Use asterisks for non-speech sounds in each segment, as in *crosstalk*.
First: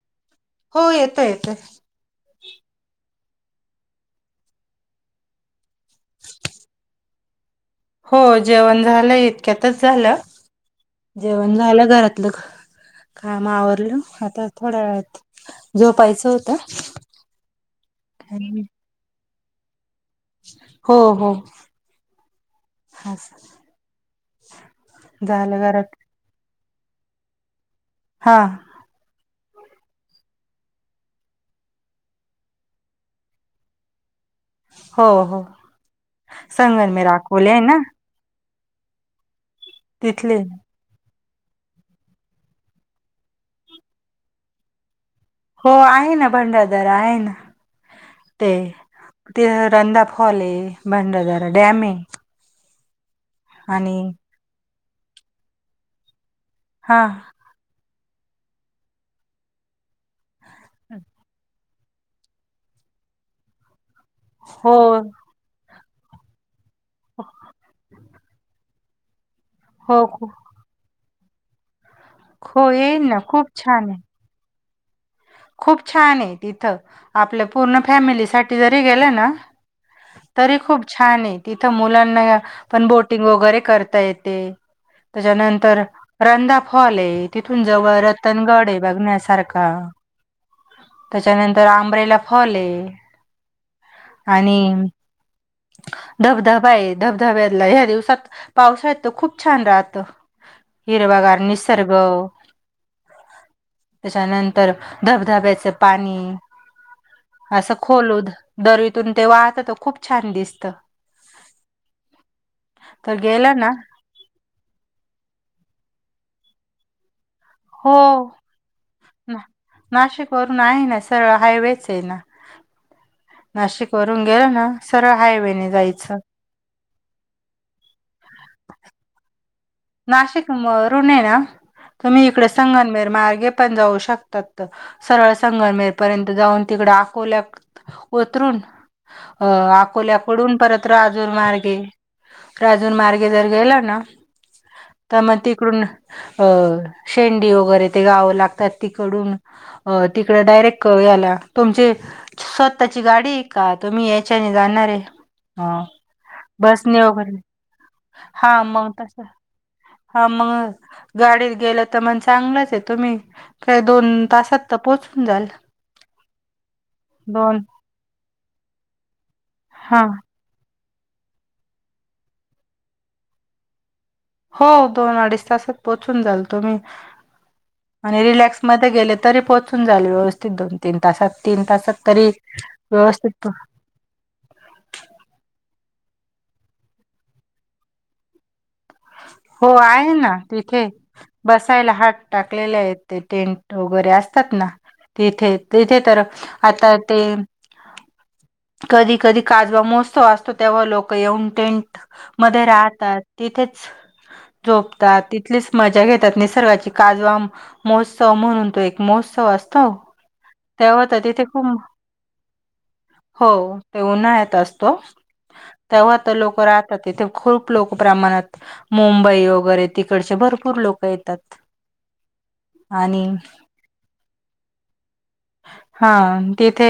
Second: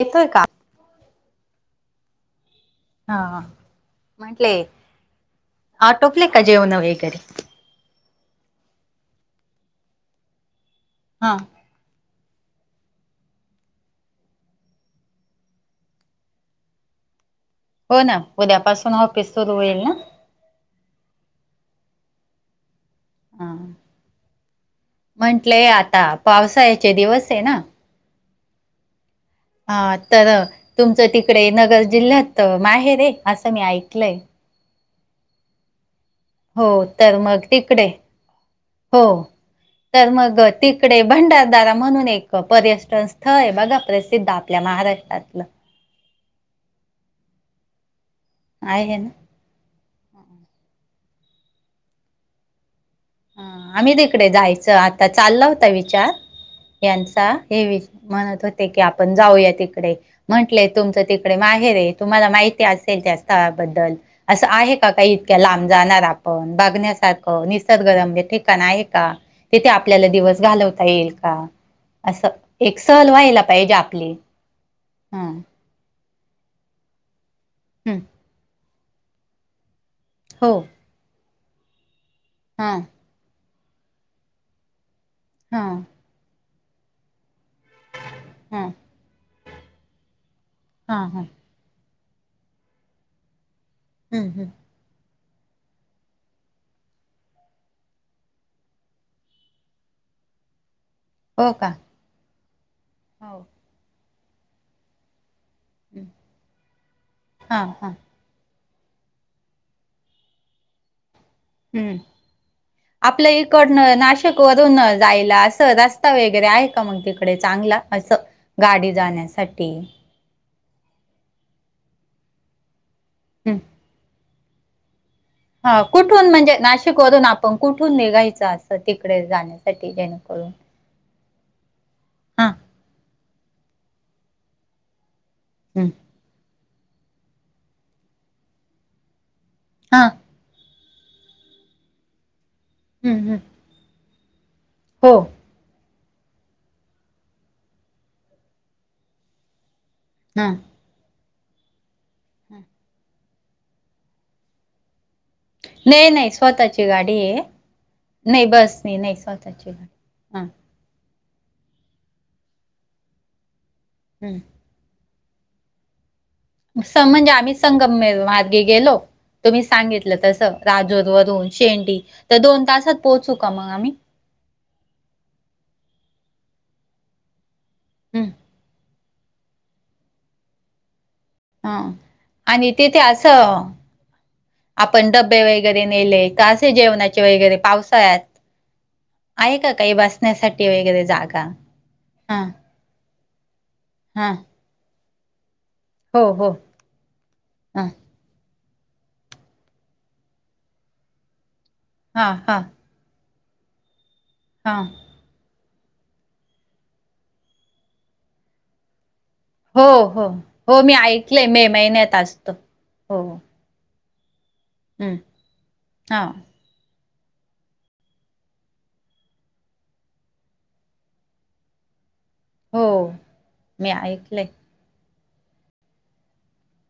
येतोय का? हो येतोय येतोय. हा म्हंटले आटोपले का जेवण वगैरे. हो जेवण झालं इतक्यातच झालं, हा. जेवण झालं घरात लं काम आवरलं आता थोड्या वेळात झोपायचं होत. हो ना? उद्यापासून ऑफिस सुरू होईल ना? हो हो. हा झालं म्हंटलेय घरात आता पावसाळ्याचे दिवस आहे ना? हां. हा तर तुमचं तिकडे नगर जिल्ह्यात माहेर आहे असं मी ऐकलंय. हो हो. हो संगमनेर तर मग अकोले आहे ना तिकडे हो तर तिथले मग ती तिकडे भंडारदारा म्हणून एक पर्यटन स्थळ आहे बघा प्रसिद्ध आपल्या महाराष्ट्रातलं. हो आहे ना भंडारदारा आहे ना ते. आहे ना. ते रंधा फॉल आहे भंडारदारा डॅम आहे. हा आम्ही आणि तिकडे जायचं आता चालला होता विचार हा यांचा हे विच म्हणत होते की आपण जाऊया तिकडे म्हंटलेय तुमचं तिकडे माहे हेर तुम्हाला माहिती असेल त्या स्थळाबद्दल असं आहे हो का काही इतक्या लांब? जाणार आपण बगण्यासारखं निसर्गरम्य ठिकाण आहे का? तिथे हो आपल्याला दिवस घालवता येईल का? असं, हो एक येईल सहल ना व्हायला खूप पाहिजे छान आहे आपली. हम खूप छान आहे तिथं, आपल्या पूर्ण हं, फॅमिली साठी जरी गेलं ना? हो तरी खूप छान आहे तिथं मुलांना हां पण बोटिंग वगैरे करता येते. हां त्याच्यानंतर रंधा फॉल आहे. तिथून जवळ रतनगड हां आहे बघण्यासारखा. हां हां त्याच्यानंतर आंबराईला फॉल आहे हं, हं. आणि. धबधबा आहे धबधब्यातला ह्या दिवसात, पावसाळ्यात खूप छान राहत, हिरवागार हो का निसर्ग. हो त्याच्यानंतर धबधब्याचं हं, पाणी हां असं हां खोलू दरीतून ते वाहत तर खूप छान दिसत. हम्म. तर आपल्या गेलं ना इकडन नाशिक तून जायला अस रस्ता वगैरे आहे का मग ते डे चांगला हो असं गाडी जाण्यासाठी, वर आहे ना सरळ हायवेच आहे ना. हं. नाशिक वरून गेल ना सरळ हायवे. हा कुठून म्हणजे नाशिक मधून आपण कुठून निघायचं असं तिकडे जाण्या नाशिक वरून आहे ना तुम्ही हा इकडे संगनमेर मार्गे पण जाऊ शकतात. सरळ हम्म संगममेर पर्यंत जाऊन तिकडे अकोल्यात उतरून अ हा अकोल्याकडून परत राजूर मार्गे. राजूर हम्म मार्गे हम्म जर गेला ना? हो तर मग तिकडून अ शेंडी वगैरे ते गावं लागतात तिकडून, अ तिकडे हा हा. डायरेक्ट याला तुमचे स्वःची गाडी का तुम्ही याच्याने जाणार आहे? हा नाही नाही बस स्वतःची नि गाडी वगैर आहे नाही हा बस मग नाही तस नाही स्वतःची गाडी हा मग गाडीत गेलं तर मण चांगलंच आहे तुम्ही, खरं दोन हम्म तासात तर पोहोचून जाल. स म्हणजे आम्ही दोन संगमनेर मार्गे गेलो तुम्ही हा सांगितलं तसं. राजोर वरून शेंडी तर दोन तासात पोहोचू का मग आम्ही? हो दोन- अडीच तासात पोहोचून जाल तुम्ही आणि हं. रिलॅक्समध्ये गेले तरी पोहोचून जाल व्यवस्थित दोन-तीन तासात तीन हा तासात तरी आणि तिथे व्यवस्थित असं आपण डबे वगैरे नेले का असे जेवणाचे वगैरे पावसाळ्यात. हो का काही आहे ना बसण्यासाठी तिथे वगैरे जागा बसायला हात हा टाकलेले आहेत. ते टेंट वगैरे हा असतात ना? तिथे तिथे तर हो हो आता ते ह कधी कधी काजवा मोजतो असतो तेव्हा लोक येऊन टेंट हा हा मध्ये राहत यात, तिथेच हा झोपतात तलीच मजा घेतात निसर्गाची काजवा महोत्सव म्हणून तो एक महोत्सव असतो हो हो हो मी तेव्हा तर तिथे ऐकलेय मे खूप महिन्यात असत हो‌. हो ते उन्हाळ्यात असतो तेव्हा हा तर लोक तथे खूप लोक प्रमाणात मुंबई वगैरे तिकडचे भरपूर लोक येतात. हो आणि मी ऐकलंय. हा तिथे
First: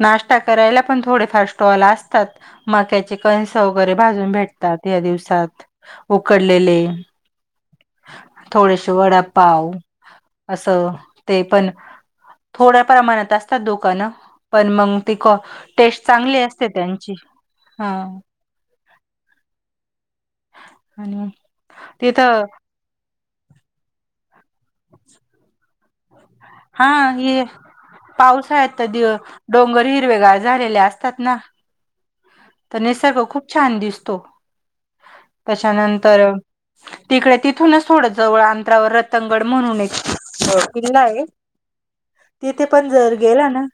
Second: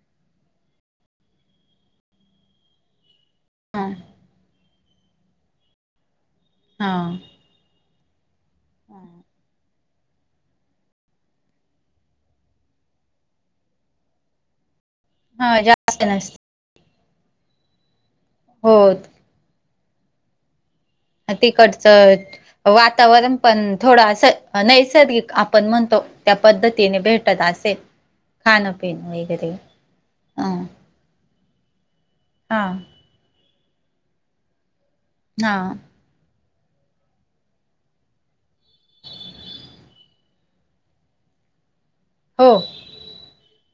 नाश्टा करायला पण थोडेफार स्टॉल असतात. मक्याचे कणस हा वगैरे भाजून भेटतात या दिवसात. उकडलेले, हा थोडेशे वडापाव. असं ते पण, थोड्या प्रमाणात असतात दुकानं पण, मग ती हा जास्त टेस्ट नसत चांगली असते त्यांची हा. होत. आणि तिकटच तिथं वातावरण पण, थोडं असं नैसर्गिक आपण म्हणतो त्या पद्धतीने भेटत असेल. पाऊस आहे खाणं आता पिणं तो वगैरे डोंगर हिरवेगार ह झालेले असतात ना. हा तर निसर्ग खूप छान दिसतो, हा त्याच्यानंतर तिकडे तिथूनच थोडं जवळ अंतरावर रतंगड म्हणून एक किल्ला आहे *inaudible* हो तिथे पण जर गेला ना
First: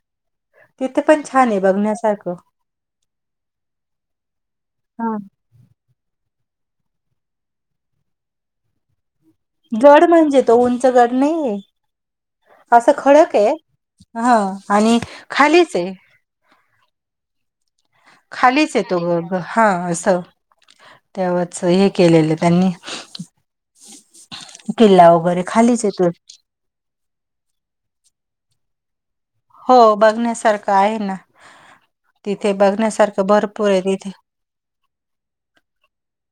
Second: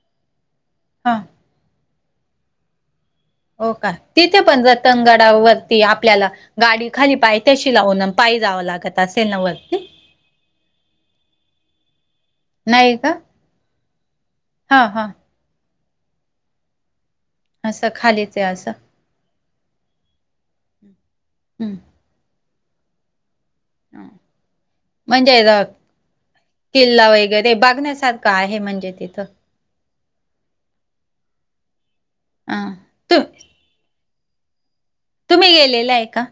तिथे हा पण छान हे बघण्यासारखं. हो का? तिथे पण हा रतांगगडावर ती आपल्याला गाडी खाली पाय तशी लावून पाय जावं लागत असेलन वर. गड म्हणजे तो उंच गड नई ये. असं नाही का खडक ये, हा आणि हा खालीच ये. असं खालीच ये असं. त हा अस तेव्हाच हे हम्म केलेलं त्यांनी किल्ला म्हणजे वगैरे ग खालीच येतो किल्ला वगैरे बघण्यासारखा आहे म्हणजे तिथं. हो बघण्यासारखं आहे ना, तिथे ह तु बघण्यासारखं भरपूर आहे तिथे. तुम्ही गेलेलं आहे का?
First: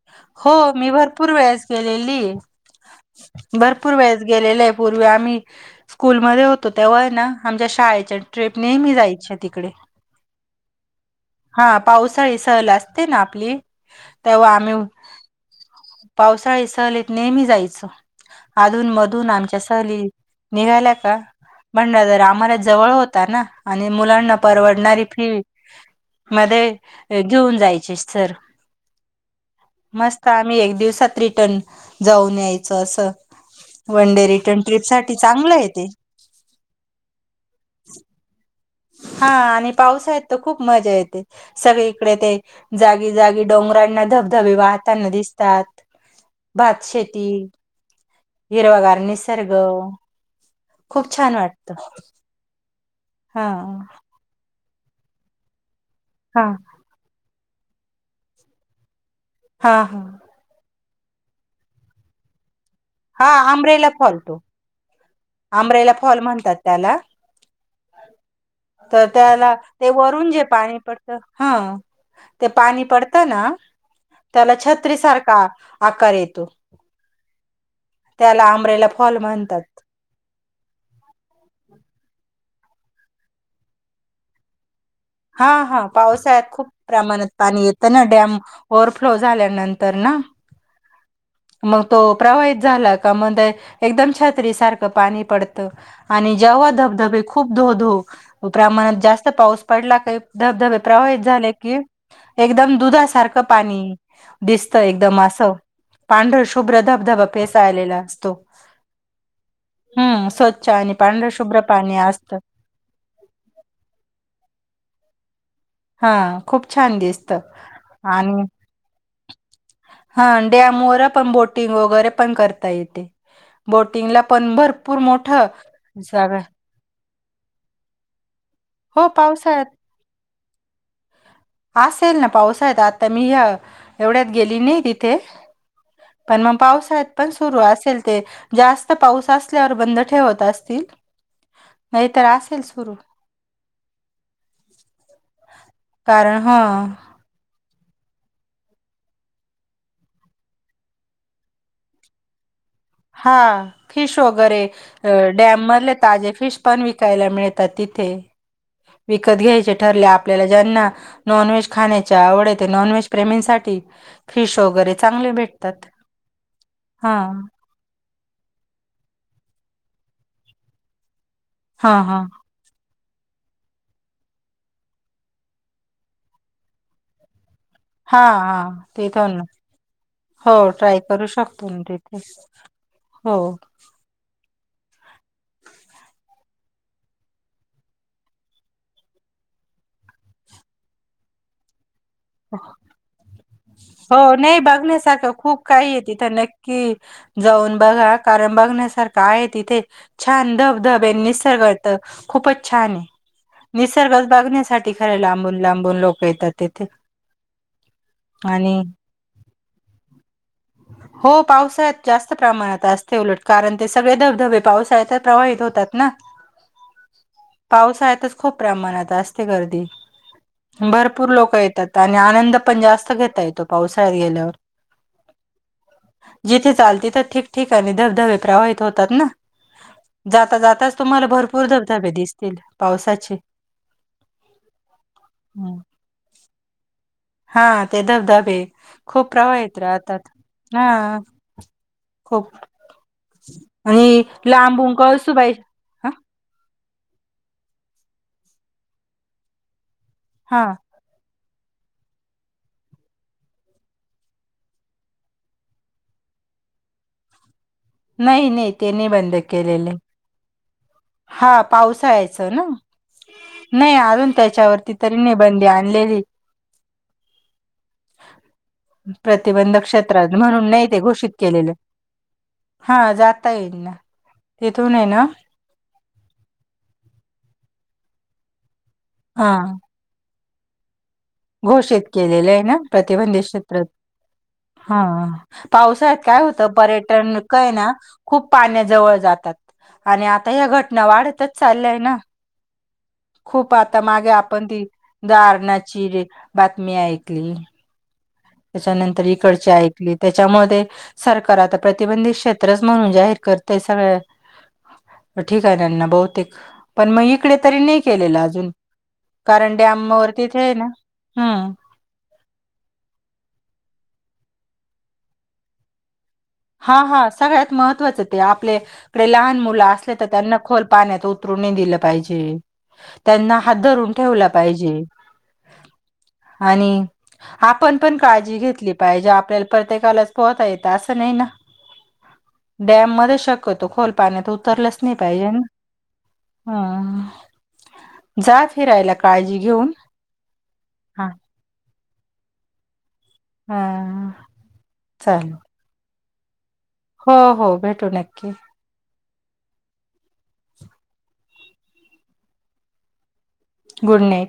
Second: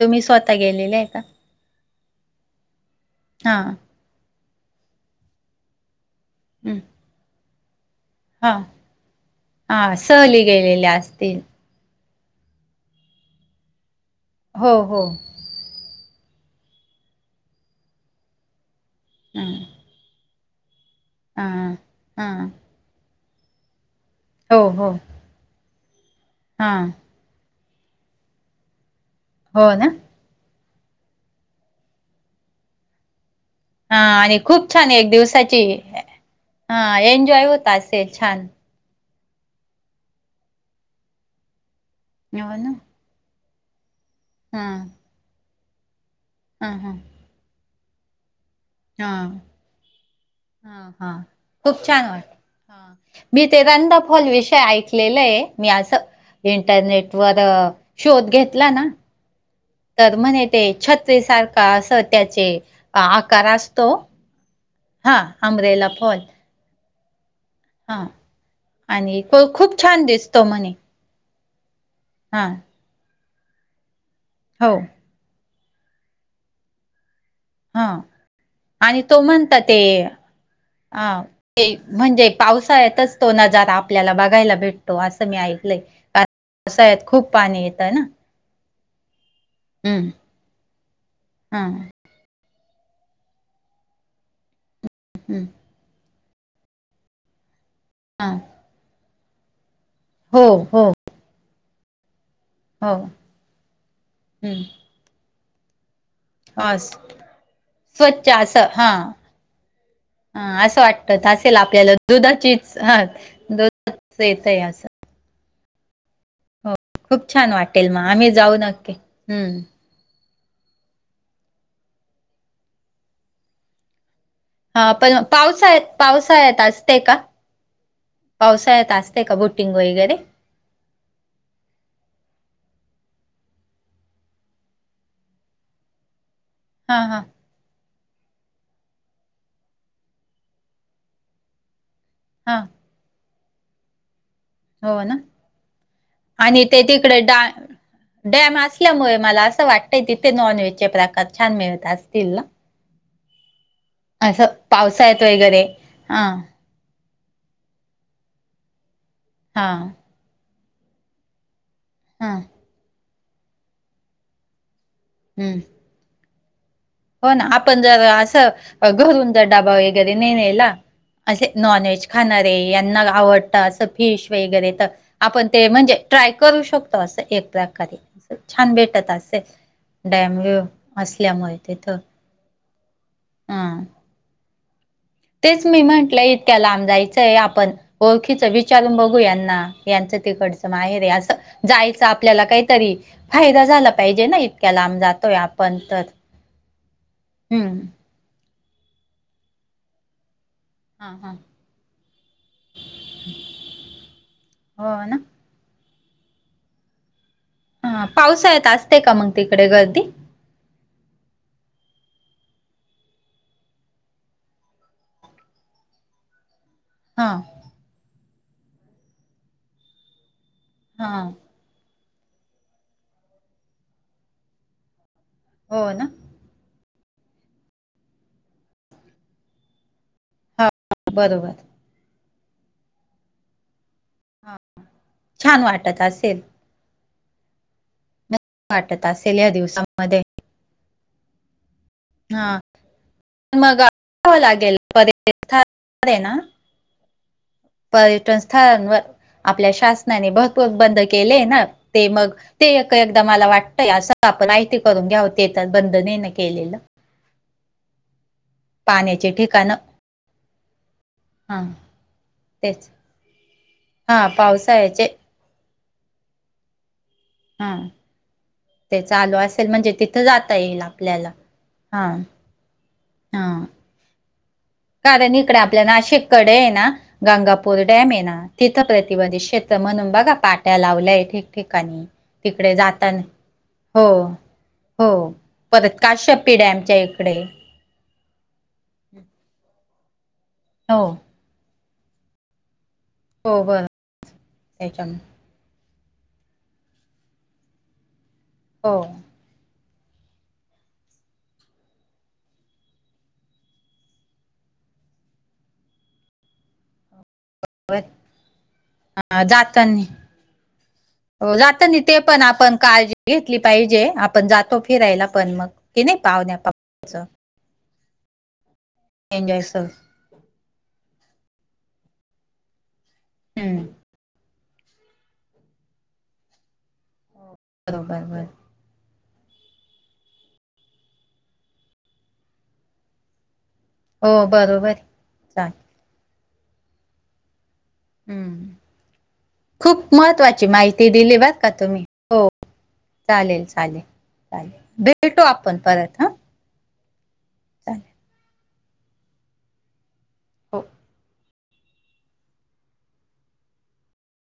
तुम्ही हो, स्वतः मी गेलेले आहे का भरपूर वेळेस गेलेली ये, हा भरपूर वेळेस गेलेल ये, पूर्वी आम्ही स्कूलमध्ये होतो हम्म तेव्हा ये ना आमच्या शाळेच्या हा ट्रिप ने मी जायच्या तिकडे. हा सहली गेलेल्या असतील हा पावसाळी सहल असते ना आपली तेव्हा हो आम्ही हो. पावसाळी सहलीत नेहमी जायचं, अधून मधून ह आमच्या सहली निघाल्या का हा *unintelligible* जरा हा आम्हाला जवळ होता ना, आणि मुलांना हो हो परवडणारी फी हा मध्ये घेऊन जायची सर. हो ना. मस्त आम्ही एक दिवसात रिटर्न जाऊन यायचं असं. हा वन डे आणि रिटर्न खूप ट्रिप छान एक साठी चांगलं दिवसाची आहे ते हा एन्जॉय होता असे छान. हा आणि पावसाळ्यात त खूप मजा येते, सगळीकडे ते हो ना जा जागी जागी डोंगरांना धबधबे हा वाहताना दिसतात हा भात हा शेती हिरवागार हा निसर्ग, हा हा खूप छान वाटत. खूप छान वाट हा मी हा ते रंदाफॉल विषय ऐकलेलं ये, मी हा असं इंटरनेट वर शोध घेतला ना हां. तर म्हणे तेे छत्रीसारख असं त्याचे हा आकार असतो आंब्रेला फॉल तो, आंब्रेला फॉल म्हणतात त्याला. हा तर आणि त्याला खूप ते छान वरून दिसतो जे म्हणे पाणी पड हा हा ते पाणी पडत ना त्याला हो छत्रीसारखा आकार येतो. हां, त्याला आंब्रेला आणि फॉल तो म्हणतात. म्हणता ते अं, ते म्हणजे पावसाळ्यातच तो नजारा आपल्याला बघायला भेट हा हा पावसाळ्यात खूप प्रमाणात पाणी येतं ना डॅम ओ्हरफ्लो झाल्यानंतर हम्म ना, हा म तो प्रवाहित झाल का म एकदम छात्री सारखं पाणी हम्म पडतं. आणि जेव्हा धबधबे खूप धो धो हां. प्रमाणात जास्त पाऊस पडला काही धबधबे हो प्रवाहित झाले की एकदम हो दुधासारखं पाणी हम्म दिसतं एकदम असं. पांढर हा शुभ्र धबधबा फेसायलेला स्वच्छ असतो. असं हा हम्म हा स्वच्छ असं आणि वाटत पांढर असेल शुभ्र आपल्याला पाणी असत. दुधाचीच हा दोन येतय असं हा, खूप हो छान. खूप दिसत छान वाटेल मग आम्ही आणि जाऊ नक्की हम्म हा डॅम व पण बोटिंग वगैरे पण करता येते बोटिंगला पण हा भरपूर पण मोठं पावसात जागा आहे. पावसाळ्यात असते का? पावसाळ्यात हो असते का पावसाळ्यात बोटिंग वगैरे असेल ना पाऊस आहे आता मी एवढ्यात गेली नाही तिथे. पण मग हा पावसत हा पण सुरू असेल ते जास्त पाऊस असल्यावर बंद ठेवत असतील. नाहीतर हा असेल सुरू हो ना कारण ह आणि ते तिकडे डा डॅम असल्यामुळे मला असं वाटतंय तिथे नॉन व्हेजचे प्रकार छान मिळत असतील ना, हा फिश असं वगैरे पावसाळ्यात वगैरे डॅम मधले हा ताजे फिश पण विकायला मिळतात तिथे विकत हा घ्यायचे ठरले आपल्याला ज्यांना नॉनव्हेज खाण्याच्या हा आवडेत नॉनव्हेज प्रेमींसाठी फिश वगैरे चांगले हम्म भेटतात. हा हो ना आपण जर असं घरून जर डबा वगैरे ने नला असे नॉन हा व्हेज हा खाणार आहे यांना आवडत असं फिश वगैरे तर आपण ते म्हणजे ट्राय करू शकतो असं एक प्र हा हा ते तोन डॅम हो व्ह्यू ट्राय करू असल्यामुळे शकतो मी तिथं तिथे हो हा तेच मी म्हंटलं इतक्या लांब जायचंय आपण ओळखीच विचारून बघू यांना यांचं तिकडचं मा आहे रे असं जायच आपल्याला काहीतरी फायदा झाला हो पाहिजे ना नाही इतक्या लांब जातोय आपण तर कि जाऊन हम्म बघा कारण बघण्यासारखा आहे तिथे छान दब हा धबे हा निसर्गतर खूपच छान आहे. निसर्गच बघण्यासाठी हो ना खरे लांबून लांबून लोक येतात तिथे. हा पावसाळ्यात आणि असते का मग तिकडे गर्दी? हो पावसाळ्यात जास्त प्रमाणात असते उलट कारण ते सगळे धबधबे पावसाळ्यात प्रवाहित होतात ना. ह. पावसाळ्यातच खूप प्रमाणात असते गर्दी, हा भरपूर लोक येत- आणि आनंद पण जास्त घेता येतो पावसाळ्यात गेल्यावर. हो ना, जिथे चाल तिथं ठिकठिकाणी धबधबे प्रवाहित होतात ना जाता हा जात आज तुम्हाला बरोबर भरपूर धबधबे दिसतील पावसाचे. छान हम्म. वाटत असेल. हा ते धबधबे, वाटत खूप असेल या प्रवाहित राहतात दिवसामध्ये हा. हो हा मग आणि लांबून कळसुबाई अरे ना पर्यटन स्थळावर, आपल्या शासनाने हा भरपूर बंद केले ना. ते मग ते एकदा मला वाटतय असं आपण माहिती करून घ्याव ते पण नाही ना बंदनेन केलेलं. नाही नाही ते नाही पाण्याचे बंद ठिकाण केलेलं. हा पावसाळ्याचं ना, तेच नाही हा अजून त्याच्यावरती पावसाळ्याचे तरी नाही बंदी आणलेली. हा ते चालू असेल प्रतिबंधक म्हणजे तिथं क्षेत्रांत जाता म्हणून येईल नाही ते घोषित आपल्याला केलेल. हा हा जाता येईल ना. तिथून आहे ना कारण इकडे आपल्या नाशिककडे हे ना गंगापूर डॅम हे ना तिथं प्रतिबंधित हा क्षेत्र म्हणून बघा पाट्या लावल्याय तिथे घोषित केलेले आहे ना प्रतिबंधित क्षेत्र. हो हा हो हा परत पावसाळ्यात काय काश्यपी होतं डॅमच्या पर्यटन इकडे स्थळ आहे ना. खूप पाण्याजवळ जातात आणि आता ह्या घटना हो वाढतच चालल्याय ना. हो खूप बरं आता मागे आपण ती दारणाची बातमी ऐकली. त्याच्यानंतर त्याच्यामुळे इकडची ऐकली त्यांच्यामुळे ते सरकार आता प्रतिबंधित क्षेत्रच म्हणून जाहीर करतय सगळं ठिक आहे त्यांना बहुतेक पण मग इकडे तरी नाही हो केलेलं अजून कारण जातानी डॅम वरती तिथे आहे ना हो हम्म जातानी ते पण आपण काळजी घेतली पाहिजे आपण जातो फिरायला पण मग. ते नाही का *unintelligible* हा हा सगळ्यांत महत्त्वाचं ते आपल्याकडे लहान एन्जॉय मुलं सर अस लेत तर त्यांना खोल पाण्यात उतरू नाही दिलं पाहिजे, त्यांना हात हम्म धरुन ठेवल पाहिजे आणि आपण पण बरोबर बर काळजी घेतली पाहिजे आपल्याला प्रत्येकालाच पोहता येत असं नाही ना डॅम मध्ये शक क्यतो खोल हो पाण्यात बरोबर उतरलच नाही पाहिजे चाल हा जा हम्म फिरायला काळजी घेऊन खूप महत्त्वाची माहिती हा दिली बर का तुम्ही, हो. चालेल हा चालेल चालेल, भेटू चालेल आपण परत. हा हो हो, चालेल भेटू नक्की. हो गुड नाईट